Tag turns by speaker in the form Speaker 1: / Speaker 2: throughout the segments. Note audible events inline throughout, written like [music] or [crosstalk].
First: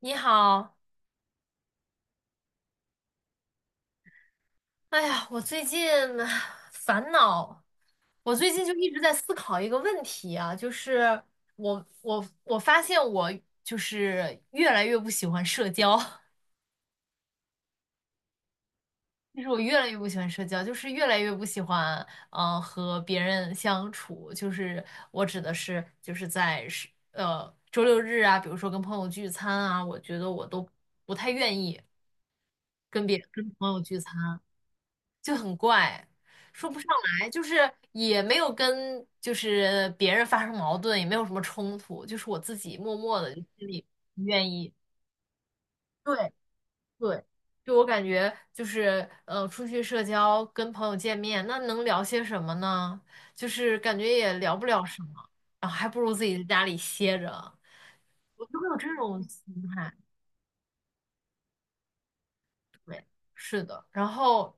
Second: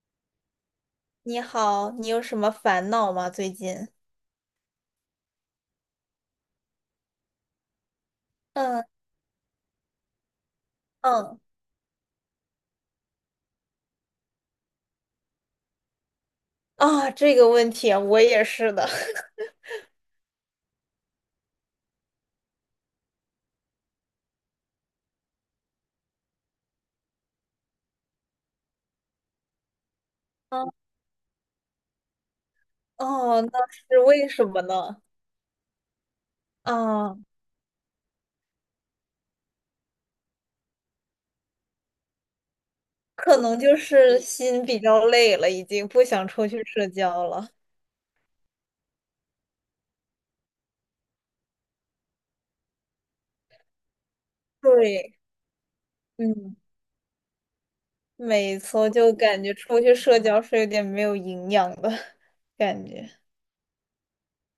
Speaker 1: 你好，
Speaker 2: 你好，你有什么烦恼吗？最近？
Speaker 1: 哎呀，我最近唉烦恼，我最近就
Speaker 2: 嗯。
Speaker 1: 一直在思考一个问题啊，就是
Speaker 2: 嗯。
Speaker 1: 我发现我就是越来越不喜欢社交，[laughs]
Speaker 2: 啊，这个问题我也是的。
Speaker 1: 就
Speaker 2: [laughs]
Speaker 1: 是我越来越不喜欢社交，就是越来越不喜欢和别人相处，就是我指的是就是周六日啊，比如说跟朋友聚餐啊，我觉得我都
Speaker 2: 嗯。
Speaker 1: 不太愿意跟别
Speaker 2: 哦，
Speaker 1: 跟
Speaker 2: 那
Speaker 1: 朋友聚
Speaker 2: 是为
Speaker 1: 餐。
Speaker 2: 什么呢？
Speaker 1: 就很怪，说不上
Speaker 2: 啊，
Speaker 1: 来，就是也没有跟就是别人发生矛盾，也没有什么冲突，就是我自己默默的
Speaker 2: 可
Speaker 1: 就
Speaker 2: 能
Speaker 1: 心
Speaker 2: 就
Speaker 1: 里
Speaker 2: 是
Speaker 1: 不愿
Speaker 2: 心
Speaker 1: 意。
Speaker 2: 比较累了，已经不想
Speaker 1: 对
Speaker 2: 出去社
Speaker 1: 对，
Speaker 2: 交了。
Speaker 1: 就我感觉就是出去社交跟朋友见面，那能聊些什么呢？就是感觉也聊不了什
Speaker 2: 对，
Speaker 1: 么，然后还不如自己在
Speaker 2: 嗯，
Speaker 1: 家里歇着，我就
Speaker 2: 没
Speaker 1: 会有
Speaker 2: 错，
Speaker 1: 这
Speaker 2: 就
Speaker 1: 种心
Speaker 2: 感觉出
Speaker 1: 态。
Speaker 2: 去社交是有点没有营养的 [laughs] 感觉。
Speaker 1: 是的，然后，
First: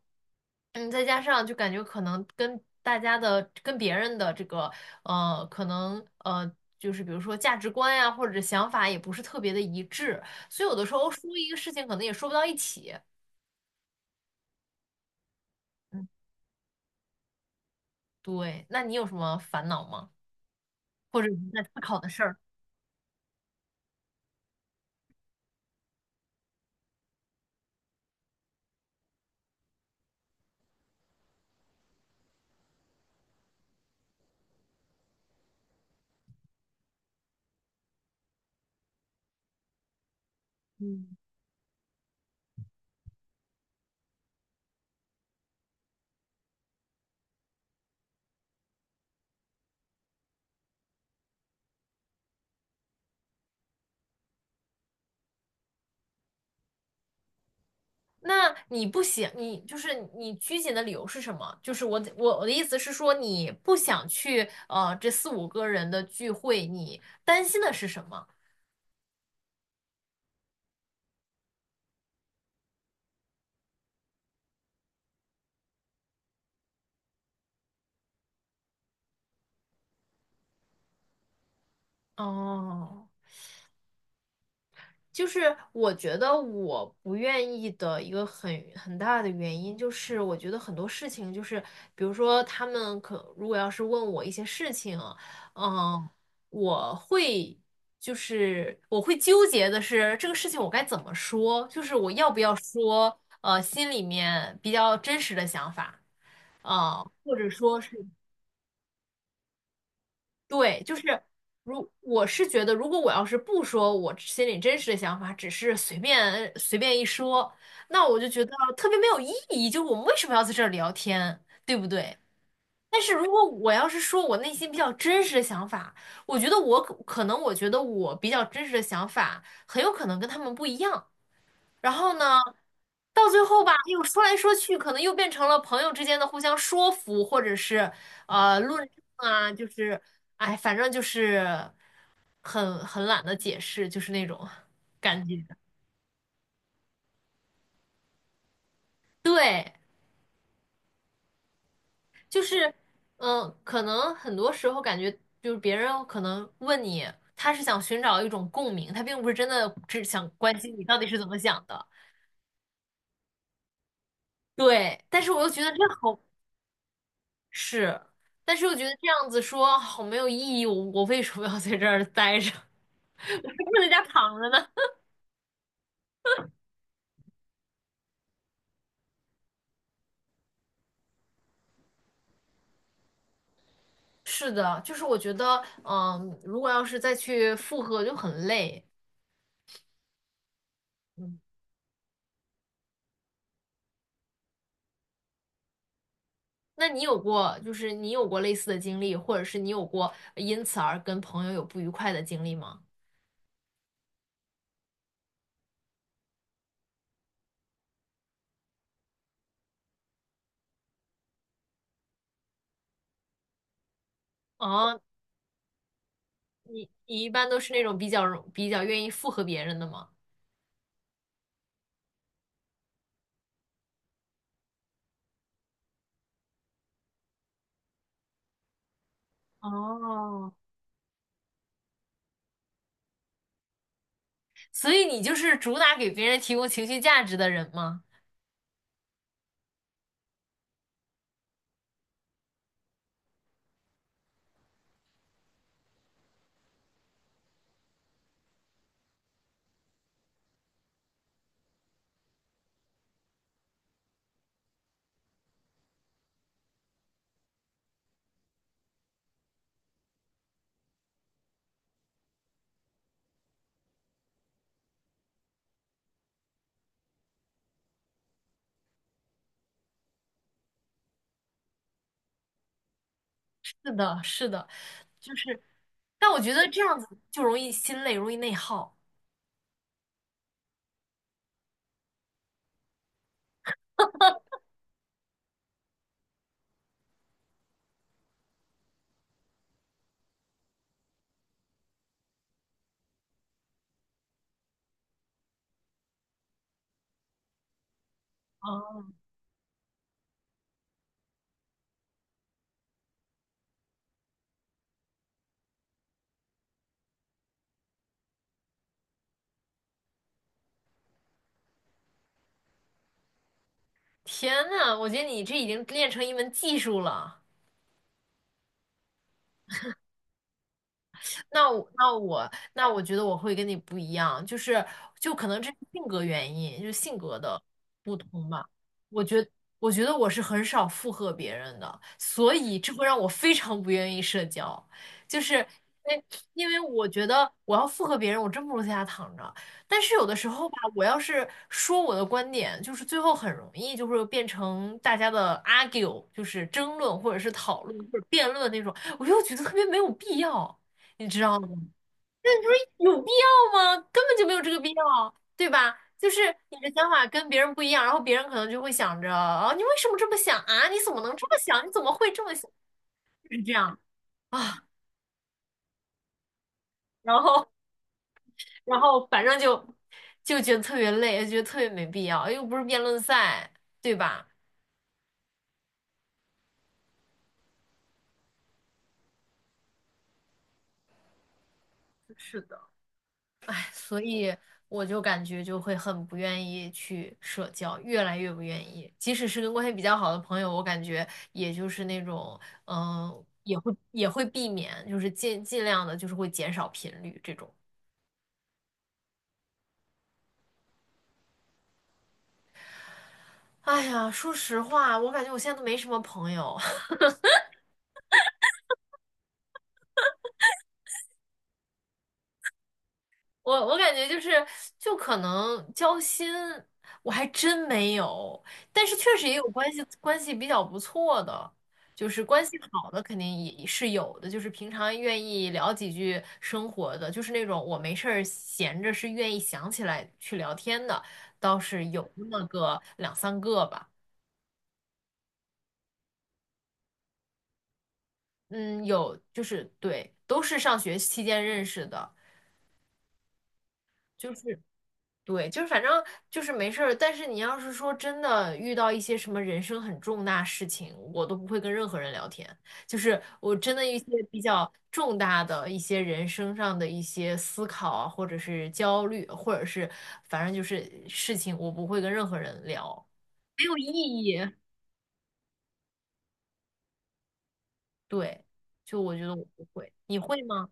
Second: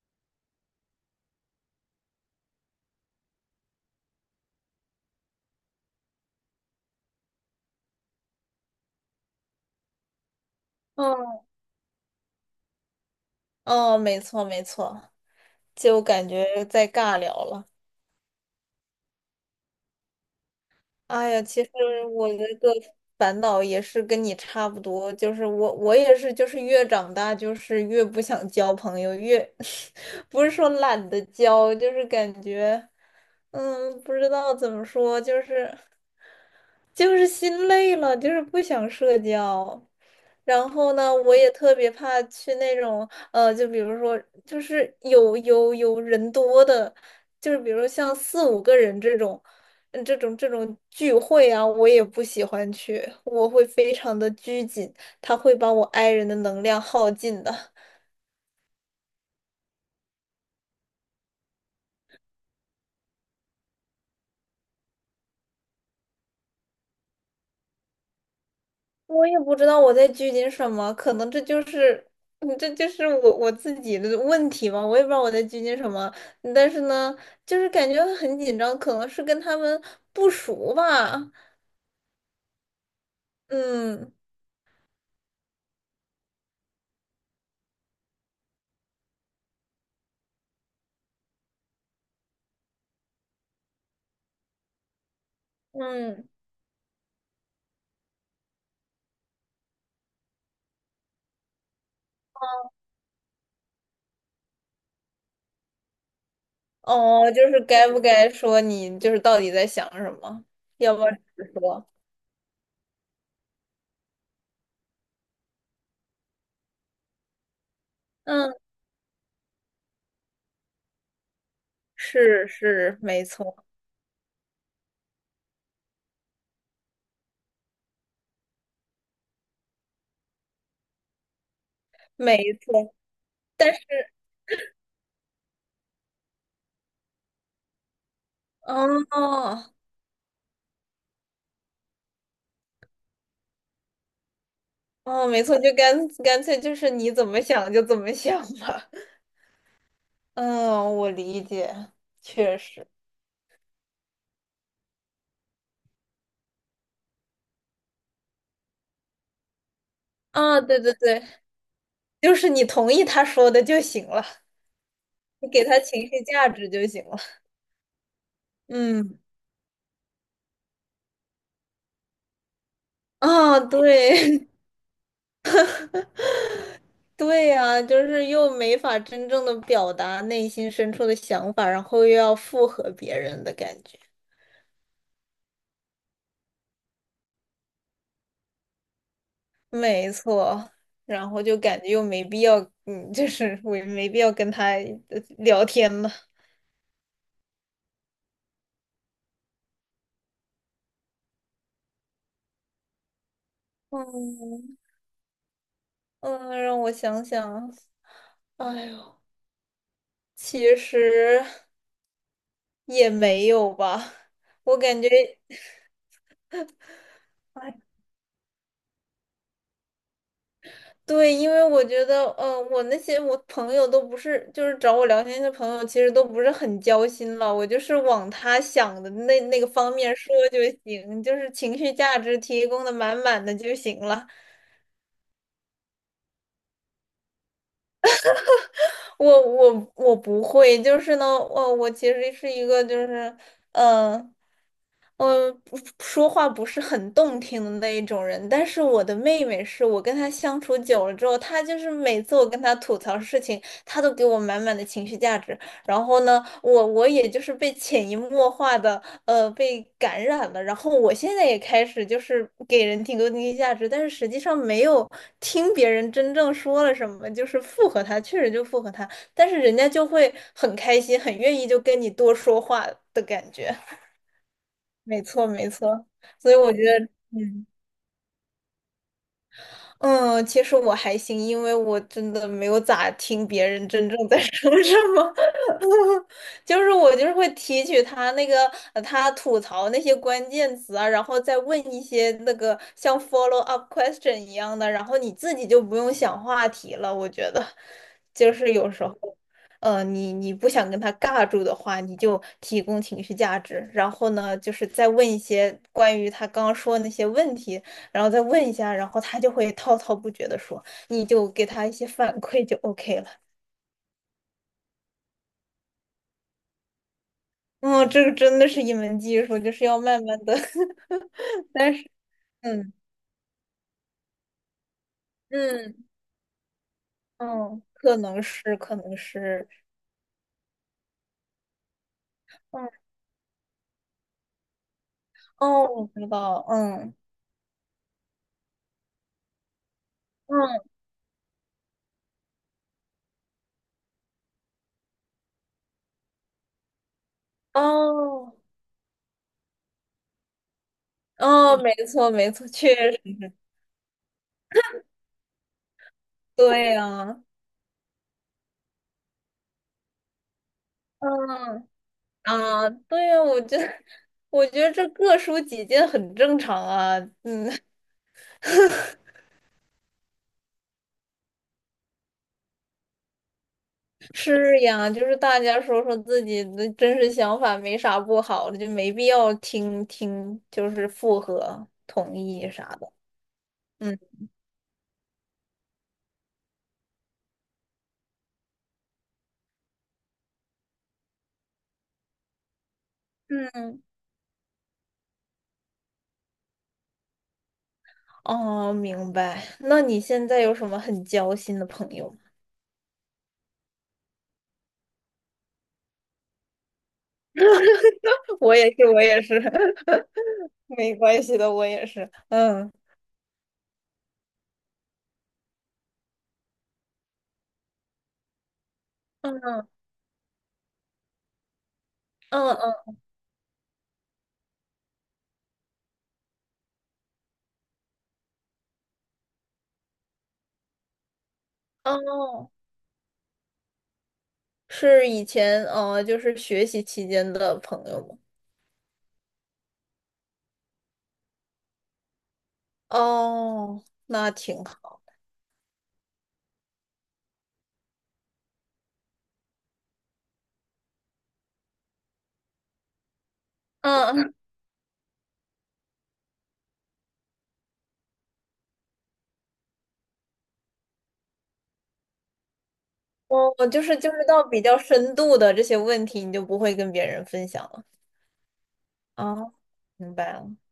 Speaker 1: 再加上就感觉可能跟大家的、跟别人的这个，可能就是比如说价值观呀、或者想法也不是特别的一致，所以有的时候说
Speaker 2: 嗯，
Speaker 1: 一个事情可能也说不到一起。
Speaker 2: 哦，没错，就
Speaker 1: 嗯，
Speaker 2: 感觉在尬聊了。
Speaker 1: 对，那你有什么烦恼吗？或者
Speaker 2: 哎呀，
Speaker 1: 你在
Speaker 2: 其实
Speaker 1: 思考的事
Speaker 2: 我
Speaker 1: 儿？
Speaker 2: 那个烦恼也是跟你差不多，就是我也是，就是越长大就是越不想交朋友，越 [laughs] 不是说懒得交，就是感觉不知道怎么说，就是就是心累了，就是不想社交。然后呢，
Speaker 1: 嗯，
Speaker 2: 我也特别怕去那种，就比如说，就是有人多的，就是比如像四五个人这种，嗯这种聚会啊，我也不喜欢去，我会非常的拘谨，它会把我 i 人的能量耗尽的。
Speaker 1: 那你不想，你就是你拘谨的理由是什么？就是我的意思是说，你不想去这四五个人的聚会，你担心的是什么？
Speaker 2: 我也不知道我在拘谨什么，可能这就是，嗯这就是我自己的问题吧，我也不知道我在拘谨什么，但是呢，就是感觉很紧张，可能是跟他们不熟吧。
Speaker 1: 哦，
Speaker 2: 嗯。
Speaker 1: 就是我觉得我不愿意的一个很大的原因，就是我觉得很多事情，就是比如说他们如果要是问我一些事情，嗯，
Speaker 2: 嗯，
Speaker 1: 我会就是我会纠结的是这个事情我该怎么说，就是我要不要说，心里面比较真实的想法，啊、
Speaker 2: 哦，
Speaker 1: 或者
Speaker 2: 就是
Speaker 1: 说
Speaker 2: 该
Speaker 1: 是。
Speaker 2: 不该说你就是到底在想什么，
Speaker 1: 对，就
Speaker 2: 要不要
Speaker 1: 是
Speaker 2: 直说？
Speaker 1: 如我是觉得，如果我要是不说我心里真实的想法，只是随便随便一说，那我就觉得
Speaker 2: 嗯，
Speaker 1: 特别没有意义。就是我们为什么要在这儿聊天，对不对？
Speaker 2: 是，
Speaker 1: 但是
Speaker 2: 没
Speaker 1: 如果
Speaker 2: 错
Speaker 1: 我要是说我内心比较真实的想法，我觉得我比较真实的想法很有可能跟他们不一样。然后
Speaker 2: 没
Speaker 1: 呢，
Speaker 2: 错，
Speaker 1: 到最后吧，
Speaker 2: 但是
Speaker 1: 又说来说去，可能又变成了朋友之间的互相说服，或者是论证啊，就
Speaker 2: 哦。
Speaker 1: 是哎，反正就是很懒得解释，就是那种感
Speaker 2: 哦，
Speaker 1: 觉。
Speaker 2: 没错，就干脆就是你怎么想就怎么想吧。
Speaker 1: 对，
Speaker 2: 嗯，我理解，
Speaker 1: 就
Speaker 2: 确
Speaker 1: 是
Speaker 2: 实。
Speaker 1: 可能很多时候感觉就是别人可能问你，他是想寻找一种共鸣，他并不是真的只想关
Speaker 2: 啊，
Speaker 1: 心
Speaker 2: 对
Speaker 1: 你
Speaker 2: 对
Speaker 1: 到底是
Speaker 2: 对，
Speaker 1: 怎么想的。
Speaker 2: 就是你同意他说的就行了，
Speaker 1: 对，但是我又
Speaker 2: 你
Speaker 1: 觉
Speaker 2: 给
Speaker 1: 得这
Speaker 2: 他情
Speaker 1: 好。
Speaker 2: 绪价值就行了。
Speaker 1: 是，但是我觉得这
Speaker 2: 嗯，
Speaker 1: 样子说好没有意义，我为什么要在这儿待着？[laughs]
Speaker 2: 啊，
Speaker 1: 不在家
Speaker 2: 对，
Speaker 1: 躺
Speaker 2: [laughs]
Speaker 1: 着呢？[laughs]
Speaker 2: 对呀，就是又没法真正的表达内心深处的想法，然后又要附和别人的感觉。
Speaker 1: 是的，就是我觉得，如果要是再去复合就很累。
Speaker 2: 没错，然
Speaker 1: 嗯，
Speaker 2: 后就感觉又没必要，嗯，就是我也没必要跟他聊天了。
Speaker 1: 那你有过，就是你有过类似的经历，或者是你有过因此而跟朋友有不愉快的经历吗？
Speaker 2: 嗯。嗯，让我想想，哎呦，其实也没有吧，我
Speaker 1: 哦，
Speaker 2: 感觉。
Speaker 1: 你一般都是那种比较愿意附和别人的吗？
Speaker 2: 对，因为我觉得，我那些我朋友都不是，就是找我聊天的朋友，其实都不是很交心了。我就是往他想的那个方面说
Speaker 1: 哦，
Speaker 2: 就行，就是情绪价值提供的满满的就行了。
Speaker 1: 所以你就是主打给别人提供情绪价值的人吗？
Speaker 2: 我不会，就是呢，我我其实是一个就是，嗯。嗯，不说话不是很动听的那一种人，但是我的妹妹是我跟她相处久了之后，她就是每次我跟她吐槽事情，她都给我满满的情绪价值。然后呢，我也就是被潜移默化的被感染了，然后我现在也开始就是给人提供情绪价值，但是实际上没有听别人真正说了什么，就是附和他，确实就附和他，但是人家就会很开心，很愿意就跟你多说话的感
Speaker 1: 是
Speaker 2: 觉。
Speaker 1: 的，是的。
Speaker 2: 没
Speaker 1: 就
Speaker 2: 错，
Speaker 1: 是，
Speaker 2: 没错，
Speaker 1: 但我
Speaker 2: 所
Speaker 1: 觉
Speaker 2: 以
Speaker 1: 得
Speaker 2: 我觉
Speaker 1: 这样子
Speaker 2: 得，
Speaker 1: 就容
Speaker 2: 嗯，
Speaker 1: 易心累，容易内耗。
Speaker 2: 嗯，其实我还行，因为我真的没有咋听别人真正在 [laughs] 说什么，[laughs] 就是我就是会提取他那个他吐槽那些关键词啊，然后再问一些那个像 follow up question 一样的，然后你自己就不用想话题了。我觉得，就是有
Speaker 1: 哦，
Speaker 2: 时候，呃，你你不想跟他尬住的话，你就提供情绪价值，然后呢，就是再问一些关于他刚刚说的那些问题。然后再问一下，然后他就会滔滔不绝的说，你就给他一些反馈就 OK 了。
Speaker 1: 天呐，我觉得你这已经练成一门技术了。
Speaker 2: 嗯，这个真的是一门技术，就是要慢慢的。
Speaker 1: 那
Speaker 2: [laughs]
Speaker 1: 我
Speaker 2: 但是，
Speaker 1: 那我那
Speaker 2: 嗯。
Speaker 1: 我觉得我会跟你不一样，就是可能这是
Speaker 2: 嗯。
Speaker 1: 性格原因，就是性格的
Speaker 2: 嗯，
Speaker 1: 不
Speaker 2: 可能
Speaker 1: 同吧。
Speaker 2: 是，可能
Speaker 1: 我觉
Speaker 2: 是，
Speaker 1: 我觉得我是很少附和别人的，所以
Speaker 2: 嗯。
Speaker 1: 这会让我非常不愿意社交，就是
Speaker 2: 哦，我
Speaker 1: 因为
Speaker 2: 知道，
Speaker 1: 因为我
Speaker 2: 嗯。
Speaker 1: 觉得我要附和别人，我真不如在家躺着。但是有的时候吧，
Speaker 2: 嗯。
Speaker 1: 我要是说我的观点，就是最后很容易就会变成大家的 argue，就是争论或者是讨论或者辩
Speaker 2: 哦。
Speaker 1: 论那种，我又觉得特别没有必要。你知道吗？
Speaker 2: 哦，没错没错，确实
Speaker 1: 有必要吗？根本就没有这个必要，对吧？就是你的
Speaker 2: 对
Speaker 1: 想法
Speaker 2: 呀，
Speaker 1: 跟别人不一样，然后别人可能就会想着，啊，你为什么这么想啊？你怎么能这么想？
Speaker 2: 嗯。
Speaker 1: 你怎么会这么想？
Speaker 2: 啊，对呀，
Speaker 1: 就
Speaker 2: 我
Speaker 1: 是这
Speaker 2: 觉得
Speaker 1: 样
Speaker 2: 我觉
Speaker 1: 啊，
Speaker 2: 得这各抒己见很正常啊，
Speaker 1: 然后，
Speaker 2: 嗯。
Speaker 1: 然后反正就觉得特别累，觉得特别没必要，又不是辩论赛，对吧？
Speaker 2: 是呀，就是大家说说自己的真实想法，没啥不好的，就没必要听听，就是附和、同
Speaker 1: 是
Speaker 2: 意
Speaker 1: 的。
Speaker 2: 啥的。嗯。
Speaker 1: 所以我就感觉就会很不愿意去社交，越来越不愿意。即使是跟关系比较好的朋友，我感觉也就是那种，也会
Speaker 2: 嗯，
Speaker 1: 也会避免，就是尽量的，就是会减少频率这种。
Speaker 2: 哦，明白。那你现在有什么很交心的朋友吗？
Speaker 1: 哎呀，说实话，我感觉我现在都没什么朋友。
Speaker 2: [laughs] 我也是，我也是，[laughs] 没关系的，我也是。嗯。
Speaker 1: 我感觉就是，就可能交心，我还真没有，但是确实也有
Speaker 2: 嗯。
Speaker 1: 关系，关系比较不错的，就是关
Speaker 2: 嗯。
Speaker 1: 系好
Speaker 2: 嗯，
Speaker 1: 的肯定也是有的，就是平常愿意聊几句生活的，就是那种我没事儿闲着是愿意想起来去聊天的，倒是有那么
Speaker 2: 哦，
Speaker 1: 个两三个吧，
Speaker 2: 是以前就是学习期间的朋友吗？
Speaker 1: 嗯，有就是对，都是上学期间认识的，
Speaker 2: 哦，那
Speaker 1: 就是。
Speaker 2: 挺好。
Speaker 1: 对，就是反正就是没事儿，但是你要是说真的遇到一些什么人生很重大事情，我都不会跟任何人聊天。就是我真的一些
Speaker 2: 嗯，
Speaker 1: 比较重大的一些人生上的一些思考啊，或者是焦虑，或者是反正就是事情，我不会跟任何人聊，
Speaker 2: 我
Speaker 1: 没
Speaker 2: 我
Speaker 1: 有意
Speaker 2: 就是就是
Speaker 1: 义。
Speaker 2: 到比较深度的这些问题，你就不会跟别人分享了。
Speaker 1: 对，就我觉得
Speaker 2: 啊，
Speaker 1: 我不会，
Speaker 2: 明
Speaker 1: 你
Speaker 2: 白
Speaker 1: 会
Speaker 2: 了。
Speaker 1: 吗？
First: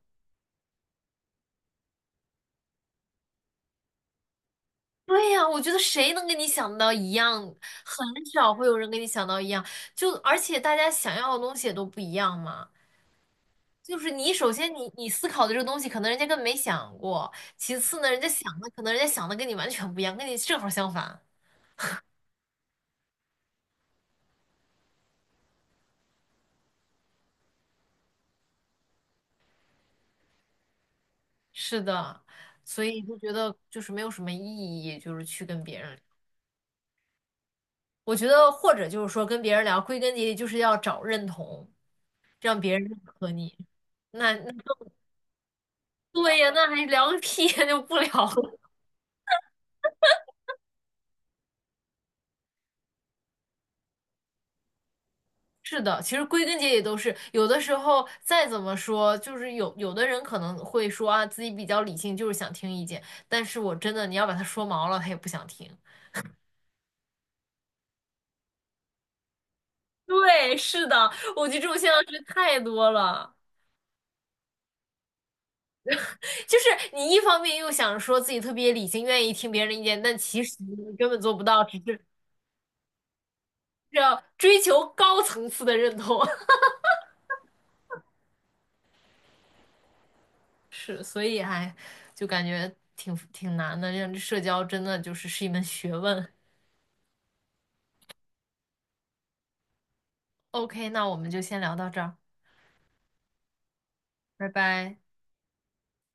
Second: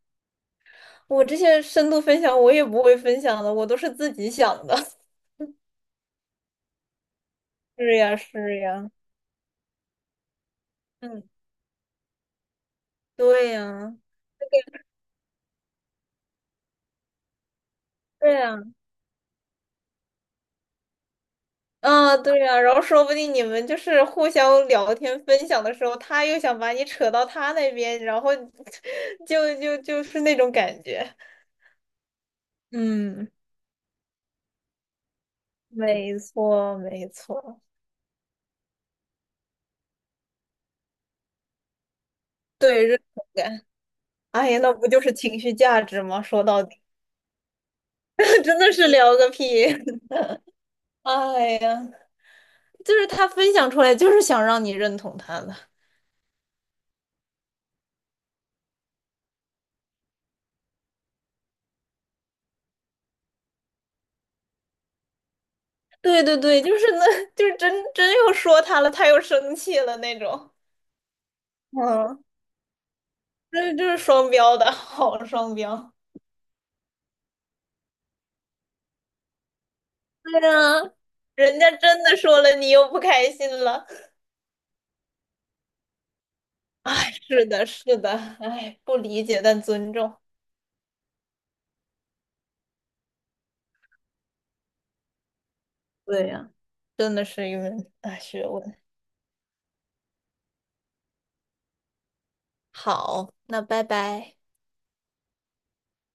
Speaker 2: 我这些深度分享我也不会分享的，我都是自己想的。[laughs]
Speaker 1: 对呀，我觉得谁能跟你想到一样，
Speaker 2: 是呀，
Speaker 1: 很少
Speaker 2: 是
Speaker 1: 会有人
Speaker 2: 呀，
Speaker 1: 跟你想到一样，就而且大家想
Speaker 2: 嗯，
Speaker 1: 要的东西也都不一样嘛。
Speaker 2: 对呀，
Speaker 1: 就是你首先你思考的这个东西，可能人家根本没想过。其次呢，人家
Speaker 2: 对呀，
Speaker 1: 想的可能人家想的跟你完全不一样，跟你正好相反。
Speaker 2: 啊，对呀。然后说不定你们就是互相聊天分享的时候，他又想把你扯到他那边，然后 [laughs] 就是那种感觉。
Speaker 1: 是的，所以就
Speaker 2: 嗯，
Speaker 1: 觉得就是没有什么意义，就是去跟别人聊
Speaker 2: 没错，没错，
Speaker 1: 我觉得或者就是说跟别人聊，归根结底就是要找认同，让别人
Speaker 2: 对认
Speaker 1: 认
Speaker 2: 同
Speaker 1: 可你。
Speaker 2: 感。
Speaker 1: 那
Speaker 2: 哎
Speaker 1: 那
Speaker 2: 呀，那不就是情绪价值吗？
Speaker 1: 对
Speaker 2: 说
Speaker 1: 呀，
Speaker 2: 到
Speaker 1: 那
Speaker 2: 底。
Speaker 1: 还聊个屁呀，就不聊
Speaker 2: [laughs]
Speaker 1: 了。
Speaker 2: 真的是聊个屁！[laughs] 哎呀，就是他分享出来，就是想让你认同他的。
Speaker 1: 是的，其实归根结底都是有的时候再怎么说，就是有的人可能会说啊，自己比较理性，就是想听意见，但是我真的你要把他说毛了，他也不想听。
Speaker 2: 对，就是那，就是真又说他了，他又生气了那种。
Speaker 1: 对，是的，我觉得这种现象是
Speaker 2: 嗯，
Speaker 1: 太多了。
Speaker 2: [laughs] 这就是双标的，[laughs] 好双标。
Speaker 1: 就是你一方面又想说自己特别理性，愿意听别人的意见，但
Speaker 2: 对
Speaker 1: 其实
Speaker 2: 呀，
Speaker 1: 你根本做不
Speaker 2: 人
Speaker 1: 到，
Speaker 2: 家
Speaker 1: 只是
Speaker 2: 真的说了，你又不开心了。
Speaker 1: 是要追求高层次的认同。[laughs]
Speaker 2: 哎，是的，是的，哎，不理解但尊重。
Speaker 1: 是，所以还就感觉挺难的，让社交真的就是一门学问。
Speaker 2: 对呀，啊真的是一门大学问。
Speaker 1: OK，那我们就先聊到这儿。
Speaker 2: 好，那拜拜。
Speaker 1: 拜拜。